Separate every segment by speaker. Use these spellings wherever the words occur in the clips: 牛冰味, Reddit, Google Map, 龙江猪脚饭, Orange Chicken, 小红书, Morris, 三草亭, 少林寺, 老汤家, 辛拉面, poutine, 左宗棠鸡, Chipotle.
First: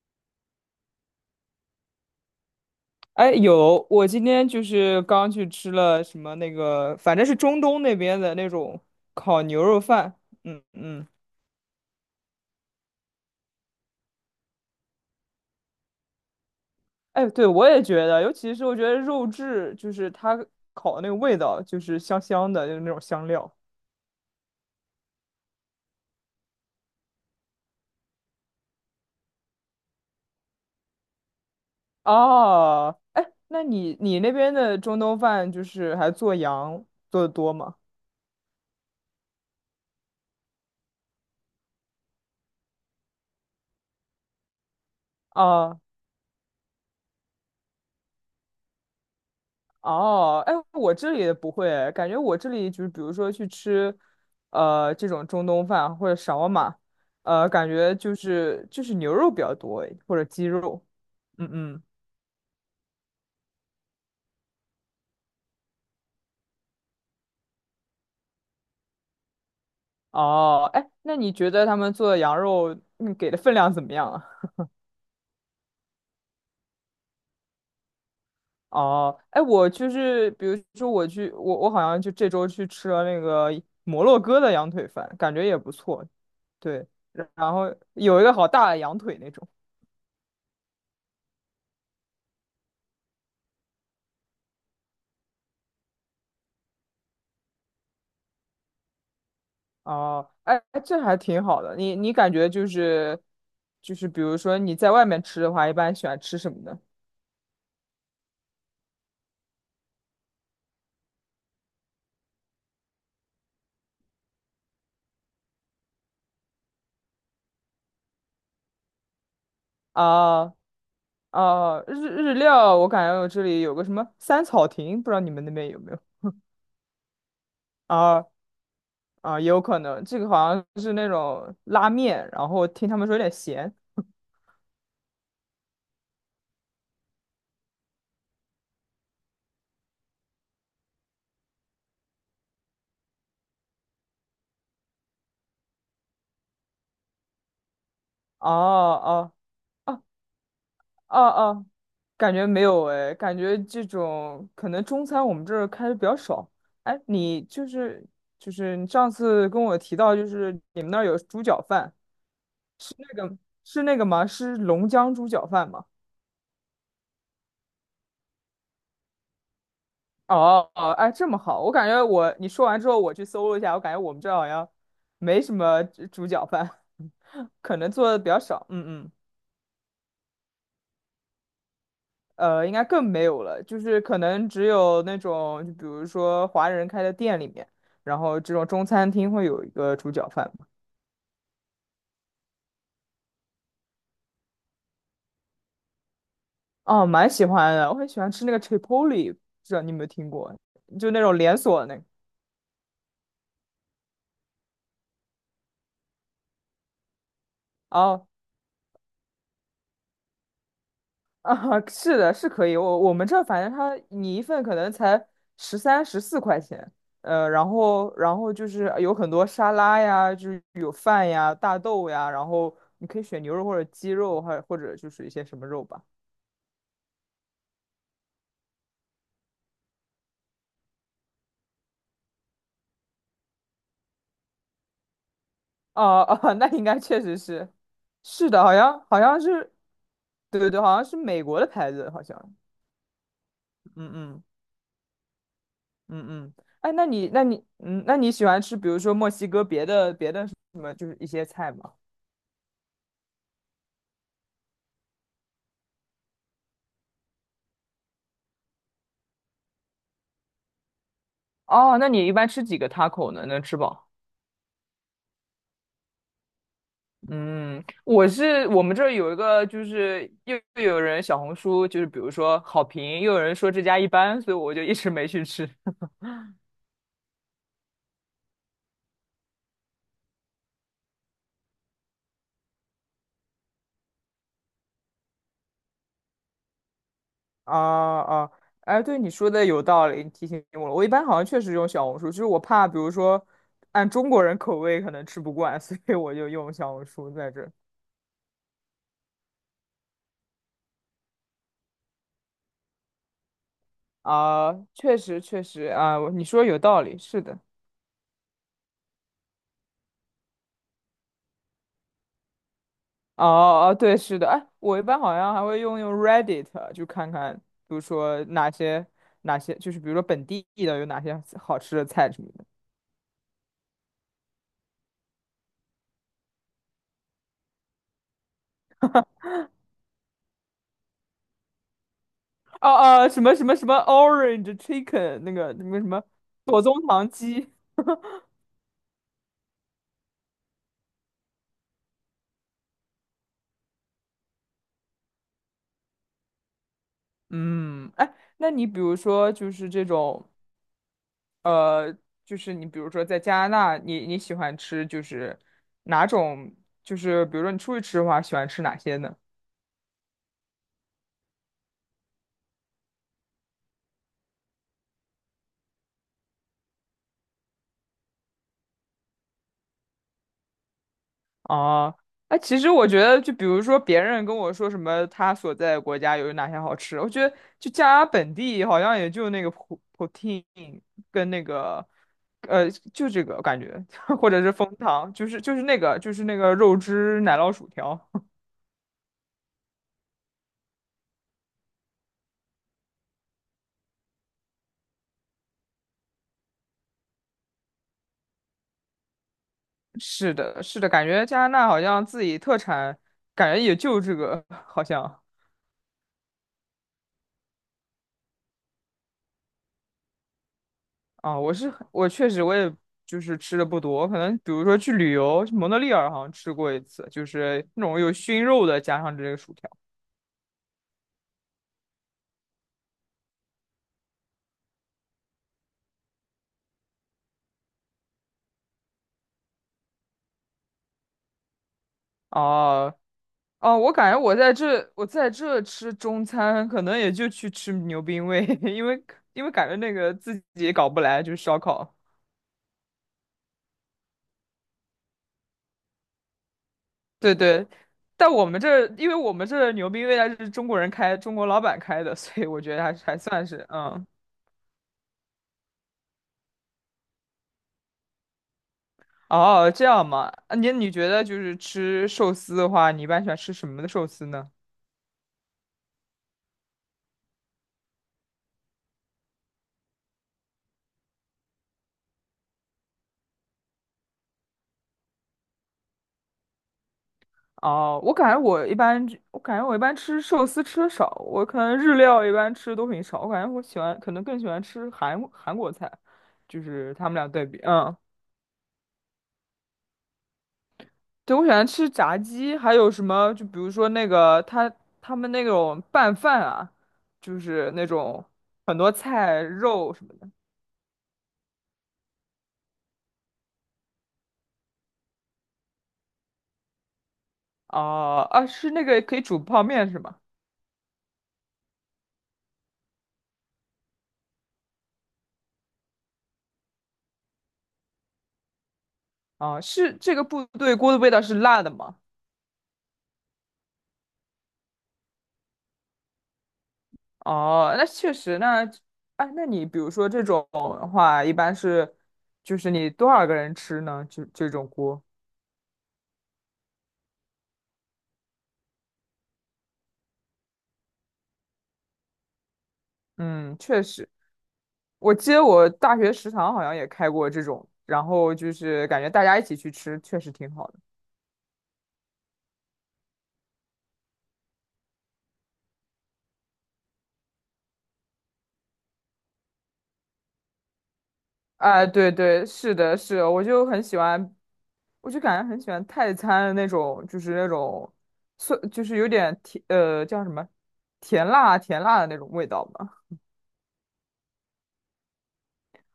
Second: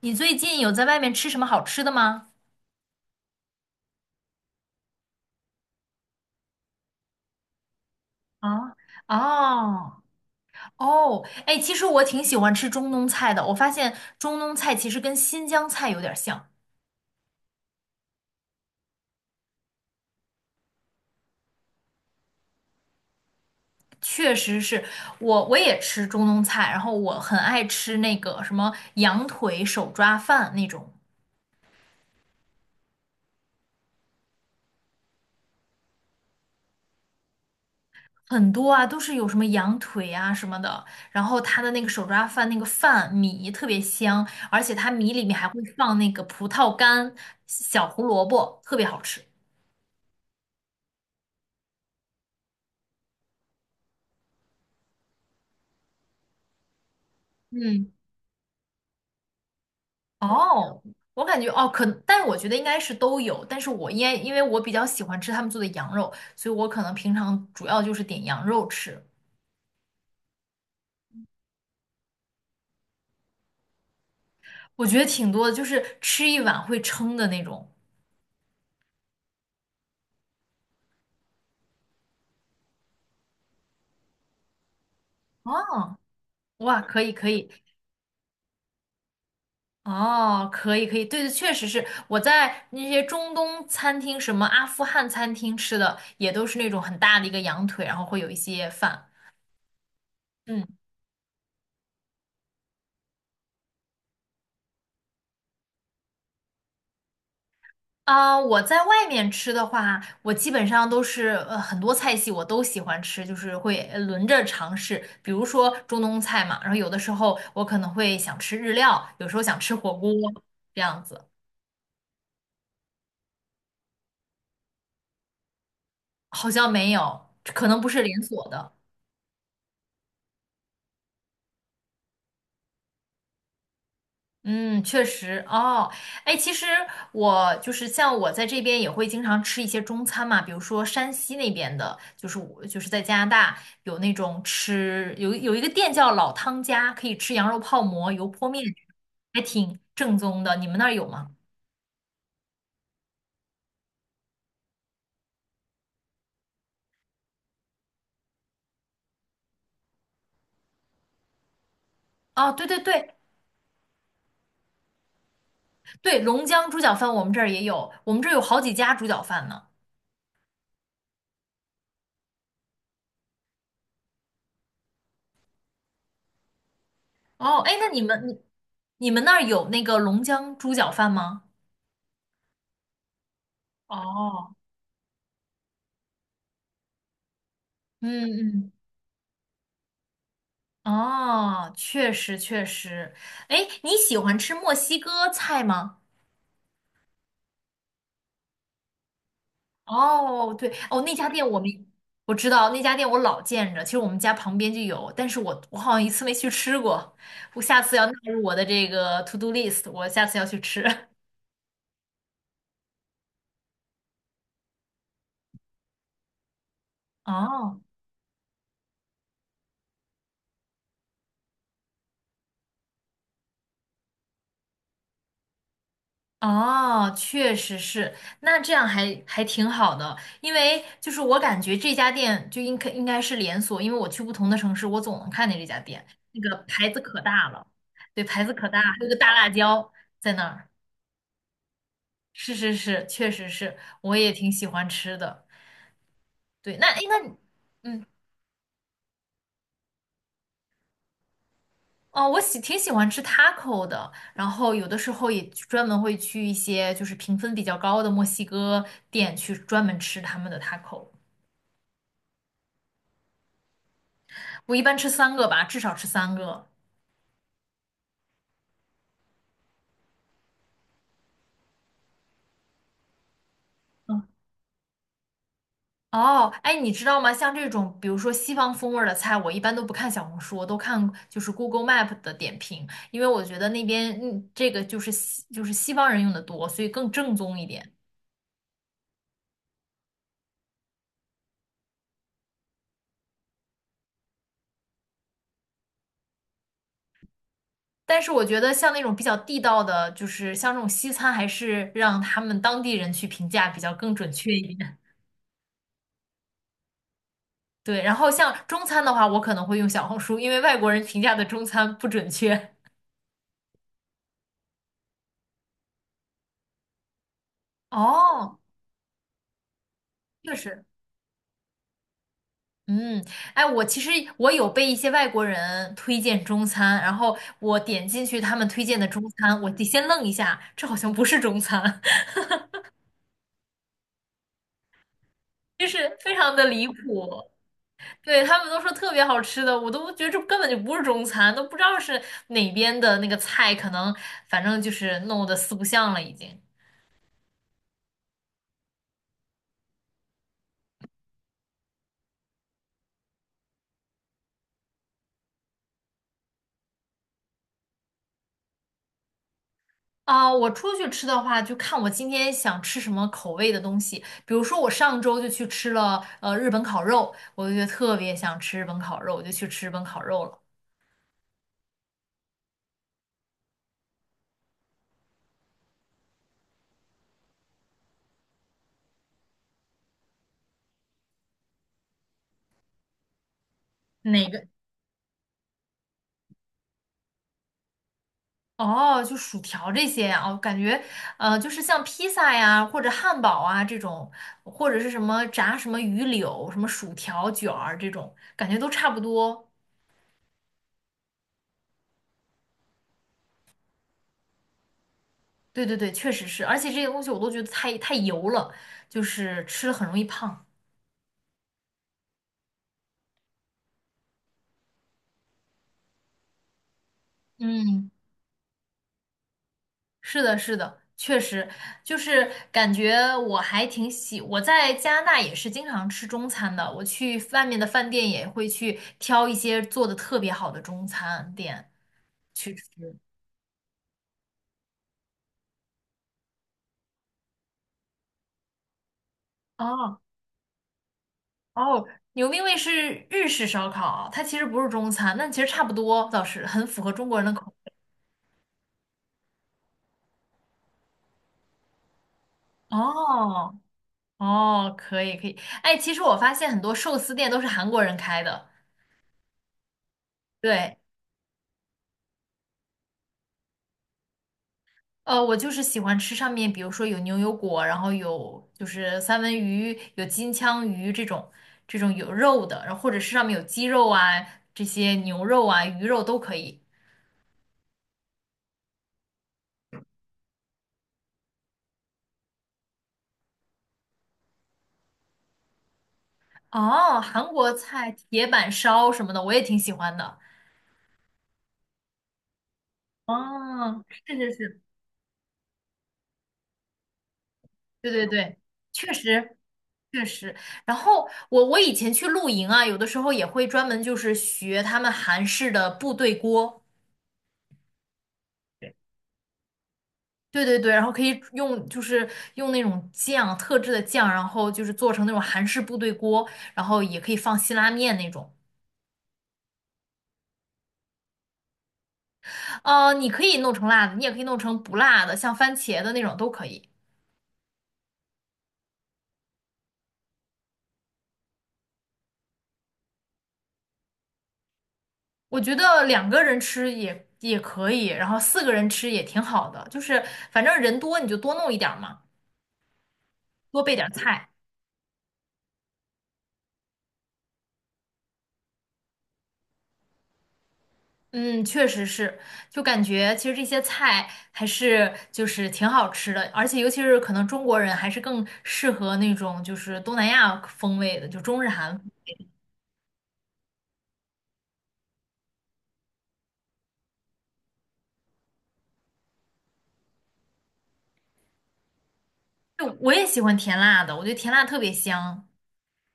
Speaker 1: 你最近有在外面吃什么好吃的吗？
Speaker 2: 哎，有，我今天就是刚去吃了什么那个，反正是中东那边的那
Speaker 1: 啊。
Speaker 2: 种烤牛肉
Speaker 1: 哦。
Speaker 2: 饭。嗯嗯，
Speaker 1: 哦。哎，其实我挺喜欢吃中东菜的。我发现中东菜其实跟新疆菜有点像。
Speaker 2: 哎，对，我也觉得，尤其是我觉得肉质，就是它烤的那个味道，就是香香的，就是那种香料。
Speaker 1: 确实是。我也吃中东菜，然后我很爱吃那个什么羊腿手抓饭那种。
Speaker 2: 哦，哎，那你那边的中东饭就是还做羊做的多吗？
Speaker 1: 很多啊，都是有什么羊腿啊什么的，然后它的那个手抓饭那个饭米特别香，而且它米里面还会
Speaker 2: 啊
Speaker 1: 放那个葡萄干、小胡萝卜，特别好吃。
Speaker 2: 哦，哎，我这里也不会，感觉我这里就是比如说去吃，这种中东饭或者沙瓦玛，感
Speaker 1: 嗯。
Speaker 2: 觉就是牛肉比较多，或者鸡
Speaker 1: 哦，
Speaker 2: 肉。
Speaker 1: 我感觉
Speaker 2: 嗯
Speaker 1: 哦，
Speaker 2: 嗯，
Speaker 1: 但是我觉得应该是都有，但是我因为我比较喜欢吃他们做的羊肉，所以我可能平常主要就是点羊肉吃。
Speaker 2: 哦，哎，那你觉得他们做的羊肉，你给的分量怎么样啊？
Speaker 1: 我觉得挺多的，就是吃一碗会撑的那种。
Speaker 2: 哦，哎，我就是比如说我去，我好像就这周去吃了那个摩洛哥的羊腿饭，感觉也不
Speaker 1: 哦，
Speaker 2: 错。
Speaker 1: 哇，
Speaker 2: 对，
Speaker 1: 可以可以。
Speaker 2: 然后有一个好大的羊腿那种。
Speaker 1: 哦，可以可以，对对。确实是我在那些中东餐厅，什么阿富汗餐厅吃的，也都是那种很大的一个羊腿，然后会有一些饭。
Speaker 2: 哦，哎，
Speaker 1: 嗯。
Speaker 2: 哎这还挺好的。你感觉就是，比如说你在外面吃的话，一般喜欢吃什么呢？
Speaker 1: 啊，我在外面吃的话，我基本上都是很多菜系我都喜欢吃，就是会轮着尝试。比如说中东菜嘛，然后有的时候我可能会想吃日料，有时候想吃火锅，
Speaker 2: 啊
Speaker 1: 这样子。
Speaker 2: 啊，日料，我感觉我这里有个什么三草亭，不知道你们那边有没有？
Speaker 1: 好像没有，可能不是连
Speaker 2: 啊
Speaker 1: 锁的。
Speaker 2: 啊，也有可能，这个好像是那种拉面，然后听他们说有点咸。
Speaker 1: 嗯，确实哦。哎，其实我就是像我在这边也会经常吃一些中餐嘛，比如说山西那边的，就是我就是在加拿大有那种吃有有一个店叫老汤家，可以吃羊肉泡馍、油泼
Speaker 2: 哦
Speaker 1: 面，
Speaker 2: 哦哦。
Speaker 1: 还挺正宗的。你们那儿有
Speaker 2: 哦
Speaker 1: 吗？
Speaker 2: 哦，感觉没有哎，感觉这种可能中餐我们这儿开的比较少。哎，你就是你上次跟我提到，就是你们那儿有猪脚饭，
Speaker 1: 哦，对对对
Speaker 2: 是那个吗？是龙江猪脚饭吗？
Speaker 1: 对，龙江猪脚饭我们这儿也有，我们这儿有好几家猪脚饭呢。
Speaker 2: 哦哦，哎，这么好，我感觉我你说完之后，我去搜了一下，我感觉我们这儿好像没什么猪脚饭，
Speaker 1: 哦，哎，
Speaker 2: 可
Speaker 1: 那
Speaker 2: 能
Speaker 1: 你
Speaker 2: 做的
Speaker 1: 们
Speaker 2: 比较
Speaker 1: 你
Speaker 2: 少。嗯
Speaker 1: 你
Speaker 2: 嗯。
Speaker 1: 们那儿有那个龙江猪脚饭吗？
Speaker 2: 应该更没有了，就是可能
Speaker 1: 哦，
Speaker 2: 只有那种，就比如说华人开的店里面，
Speaker 1: 嗯
Speaker 2: 然后这种
Speaker 1: 嗯。
Speaker 2: 中餐厅会有一个猪脚饭嘛。
Speaker 1: 哦，确实确实。哎，你喜欢吃墨西哥菜吗？
Speaker 2: 哦，蛮喜欢的，我很喜欢吃那个 Chipotle，不知道你有没有听
Speaker 1: 哦，
Speaker 2: 过？
Speaker 1: 对。哦，
Speaker 2: 就
Speaker 1: 那
Speaker 2: 那
Speaker 1: 家
Speaker 2: 种
Speaker 1: 店
Speaker 2: 连
Speaker 1: 我们
Speaker 2: 锁的那个。
Speaker 1: 我知道，那家店我老见着，其实我们家旁边就有，但是我好像一次没去吃过，我下次要纳
Speaker 2: 哦，
Speaker 1: 入我的这个 to do list，我下次要去吃。
Speaker 2: 啊，是的，是可以。我们这儿反正它你一份可能才13、14块钱，然
Speaker 1: 哦。
Speaker 2: 后然后就是有很多沙拉呀，就是有饭呀、大豆呀，然后你可以选牛肉或者鸡肉，还或者就是一些什么肉吧。
Speaker 1: 哦，确实是，那这样还挺好的，因为就是我感觉这家店就应该是连锁，因为我去不同的城市，我总能看见这家店，
Speaker 2: 哦
Speaker 1: 那
Speaker 2: 哦，
Speaker 1: 个
Speaker 2: 那应
Speaker 1: 牌子
Speaker 2: 该
Speaker 1: 可
Speaker 2: 确实
Speaker 1: 大了。
Speaker 2: 是，
Speaker 1: 对，牌
Speaker 2: 是
Speaker 1: 子
Speaker 2: 的，
Speaker 1: 可
Speaker 2: 好
Speaker 1: 大，还
Speaker 2: 像
Speaker 1: 有个
Speaker 2: 好
Speaker 1: 大
Speaker 2: 像
Speaker 1: 辣
Speaker 2: 是，
Speaker 1: 椒在那
Speaker 2: 对
Speaker 1: 儿。
Speaker 2: 对对，好像是美国的牌子，好像，
Speaker 1: 是是是，确实是，
Speaker 2: 嗯
Speaker 1: 我也
Speaker 2: 嗯
Speaker 1: 挺喜欢吃的。
Speaker 2: 嗯嗯，
Speaker 1: 对，那
Speaker 2: 哎，
Speaker 1: 诶
Speaker 2: 那
Speaker 1: 那
Speaker 2: 你
Speaker 1: 你
Speaker 2: 那你嗯，
Speaker 1: 嗯
Speaker 2: 那你喜欢吃，比如说墨西哥别的什么，就是一些菜吗？
Speaker 1: 哦，我挺喜欢吃 taco 的，然后有的时候也去专门会去一些就是评分比较高的墨西哥店去专门吃他们的 taco。
Speaker 2: 哦，那你一般吃几个 taco 呢？能吃饱？
Speaker 1: 我一般吃三个吧，至少吃三个。
Speaker 2: 嗯，我是我们这儿有一个，就是又有人小红书，就是比如说好评，又有人说这家一
Speaker 1: 嗯。
Speaker 2: 般，所以我就一直没去吃。
Speaker 1: 哦，哎，你知道吗？像这种，比如说西方风味儿的菜，我一般都不看小红书，我都看就是 Google Map 的点评，因为我觉得那边这个就是就是西方人用的多，所以更正宗一
Speaker 2: 啊
Speaker 1: 点。
Speaker 2: 啊，哎，对你说的有道理，你提醒我了。我一般好像确实用小红书，就是我怕，比如说按中国人口味可能吃不惯，所以我就用小红书在这
Speaker 1: 但是我觉得像那种比较地道的，就是像这种西餐，还是让他们当地人去评价比较更准确
Speaker 2: 啊，
Speaker 1: 一点。
Speaker 2: 确实确实啊，你说有道理，是的。
Speaker 1: 对，然后像中餐的话，我可能会用小红书，因为外国人评价的中餐不准确。
Speaker 2: 哦哦，对，是的。哎，我一般好像还会用 Reddit，就看看，比如说
Speaker 1: 哦，
Speaker 2: 哪些，就是比如说本
Speaker 1: 确
Speaker 2: 地
Speaker 1: 实。
Speaker 2: 的有哪些好吃的菜什么的。
Speaker 1: 嗯，哎，我其实有被一些外国人推荐中餐，然后我点进去他们推荐的中餐，我得先愣一下，这好像不是中餐。
Speaker 2: 哦哦，什么 Orange Chicken 那个 那
Speaker 1: 就
Speaker 2: 个什
Speaker 1: 是
Speaker 2: 么
Speaker 1: 非常的
Speaker 2: 左
Speaker 1: 离
Speaker 2: 宗棠
Speaker 1: 谱。
Speaker 2: 鸡。
Speaker 1: 对，他们都说特别好吃的，我都觉得这根本就不是中餐，都不知道是哪边的那个菜，可能反正就是弄得四不像了已经。
Speaker 2: 嗯，哎，那你比如说就是这种，呃，就是你比如说在加拿大，你喜欢吃就是哪种，就是比如说你出去吃的话，喜欢吃哪些呢？
Speaker 1: 啊，我出去吃的话，就看我今天想吃什么口味的东西。比如说，我上周就去吃了日本烤肉，我就觉得特别想吃日本烤肉，我就去吃日本烤肉了。
Speaker 2: 哦，哎，其实我觉得，就比如说别人跟我说什么他所在的国家有哪些好吃，我觉得就加拿大本地好像也就那个 poutine 跟那个，就这个感觉，
Speaker 1: 哪
Speaker 2: 或者
Speaker 1: 个？
Speaker 2: 是枫糖，那个肉汁奶酪薯条。
Speaker 1: 哦，就薯条这些啊。我感觉就是像披萨呀，或者汉堡啊这种，或者是什么炸什么鱼柳、什么薯条卷儿这种，感觉都差不多。
Speaker 2: 是的，是的，感觉加拿大好像自己特产，感觉也就这个，好像
Speaker 1: 对对对，确实是，而且这些东西我都觉得太油了，就是吃了很容易胖。
Speaker 2: 啊，我确实就是吃的不多，可能比如说去旅游，去蒙特利尔好像吃过一次，就是那
Speaker 1: 嗯。
Speaker 2: 种有熏肉的，加上这个薯条。
Speaker 1: 是的，是的，确实。就是感觉我还挺喜，我在加拿大也是经常吃中餐的，我去外面的饭店也会去挑一些做的特别好的中餐店去吃。
Speaker 2: 哦哦，我感觉我在这吃中餐，可能也就去吃牛冰味，因为感觉那
Speaker 1: 哦
Speaker 2: 个自己也搞不来，就是烧
Speaker 1: 哦，
Speaker 2: 烤。
Speaker 1: 牛冰味是日式烧烤，它其实不是中餐，但其实差不多，倒是很符合中国人的
Speaker 2: 对
Speaker 1: 口
Speaker 2: 对，但我们这儿，因为我们这儿牛逼未来是中国人开，中国老板开的，所以我觉
Speaker 1: 味。
Speaker 2: 得还是还算
Speaker 1: 哦
Speaker 2: 是，
Speaker 1: 哦，可以可以。哎，其实我发现很多寿司店都是韩国人开的，
Speaker 2: 哦，这样嘛，啊你
Speaker 1: 对。
Speaker 2: 你觉得就是吃寿司的话，你一般喜欢吃什么的寿司呢？
Speaker 1: 我就是喜欢吃上面，比如说有牛油果，然后有就是三文鱼，有金枪鱼这种有肉的，然后或者是上面有鸡肉啊，这些牛肉啊、鱼肉都可以。
Speaker 2: 哦，我感觉我一般吃寿司吃的少，我可能日料一般吃的都很少，我感觉我喜欢，可能更喜欢吃韩国菜，就是
Speaker 1: 哦，
Speaker 2: 他们
Speaker 1: 韩
Speaker 2: 俩对
Speaker 1: 国
Speaker 2: 比，
Speaker 1: 菜
Speaker 2: 嗯。
Speaker 1: 铁板烧什么的，我也挺喜欢的。
Speaker 2: 对，我喜欢吃炸鸡，还有什么？就比如
Speaker 1: 哦，
Speaker 2: 说那
Speaker 1: 是是
Speaker 2: 个
Speaker 1: 是，
Speaker 2: 他们那种拌饭啊，就是那
Speaker 1: 对对
Speaker 2: 种
Speaker 1: 对，
Speaker 2: 很多
Speaker 1: 确实
Speaker 2: 菜肉
Speaker 1: 确
Speaker 2: 什么的。
Speaker 1: 实。然后我以前去露营啊，有的时候也会专门就是学他们韩式的部队锅。
Speaker 2: 哦、啊，是那个可以煮泡面是吗？
Speaker 1: 对对对，然后可以用就是用那种酱，特制的酱，然后就是做成那种韩式部队锅，然后也可以放辛拉面那种。
Speaker 2: 哦、是这个部队锅的味道是辣的吗？
Speaker 1: 你可以弄成辣的，你也可以弄成不辣的，像番茄的那种都可以。
Speaker 2: 哦、那确实，那哎，那你比如说这种的话，一般就是你多少个人吃呢？就这种锅，
Speaker 1: 我觉得两个人吃也可以，然后四个人吃也挺好的，就是反正人多你就多弄一点儿嘛，
Speaker 2: 嗯，
Speaker 1: 多备
Speaker 2: 确
Speaker 1: 点儿
Speaker 2: 实。
Speaker 1: 菜。
Speaker 2: 我记得我大学食堂好像也开过这种，然后就是感觉大家一起去吃，确实挺好的。
Speaker 1: 嗯，确实是。就感觉其实这些菜还是就是挺好吃的，而且尤其是可能中国人还是更适合那种就是东南亚风味的，就中日韩。
Speaker 2: 哎，对对，是的，是的我就很喜欢，我就感觉很喜欢泰餐的那种，就是那种酸，就是有点甜，叫什么，甜辣甜辣的那种味道
Speaker 1: 就我
Speaker 2: 吧。
Speaker 1: 也喜欢甜辣的，我觉得甜辣特别香。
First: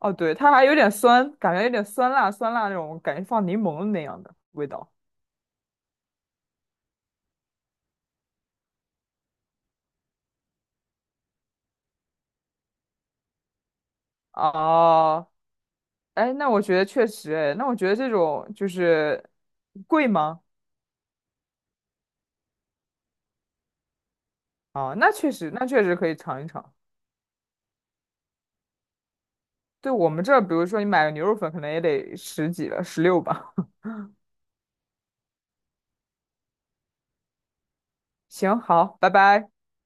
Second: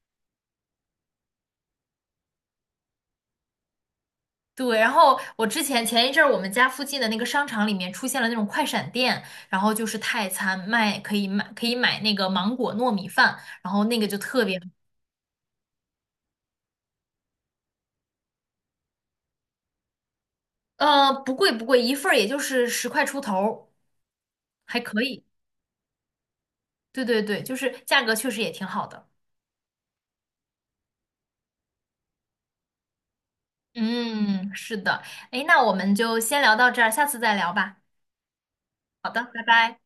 Speaker 2: 哦，对，它还有点酸，感觉有点酸辣酸辣那种，感觉放柠檬那样的味
Speaker 1: 对，然
Speaker 2: 道。
Speaker 1: 后我前一阵儿我们家附近的那个商场里面出现了那种快闪店，然后就是泰餐卖可以买可以买那个芒果糯米饭，然后那个就特别
Speaker 2: 哦，哎，那我觉得确实，哎，那我觉得这种就是贵吗？
Speaker 1: 不贵不贵，一份儿也就是10块出头儿，还
Speaker 2: 啊，
Speaker 1: 可
Speaker 2: 那
Speaker 1: 以。
Speaker 2: 确实，那确实可以尝一尝。
Speaker 1: 对对对，就是价格确实也挺好的。
Speaker 2: 对我们这儿，比如说你买个牛肉粉，可能也得十几了，16吧。
Speaker 1: 嗯，是的。诶，那我们就先聊到这儿，下次再聊吧。
Speaker 2: 行，好，
Speaker 1: 好
Speaker 2: 拜
Speaker 1: 的，拜
Speaker 2: 拜。
Speaker 1: 拜。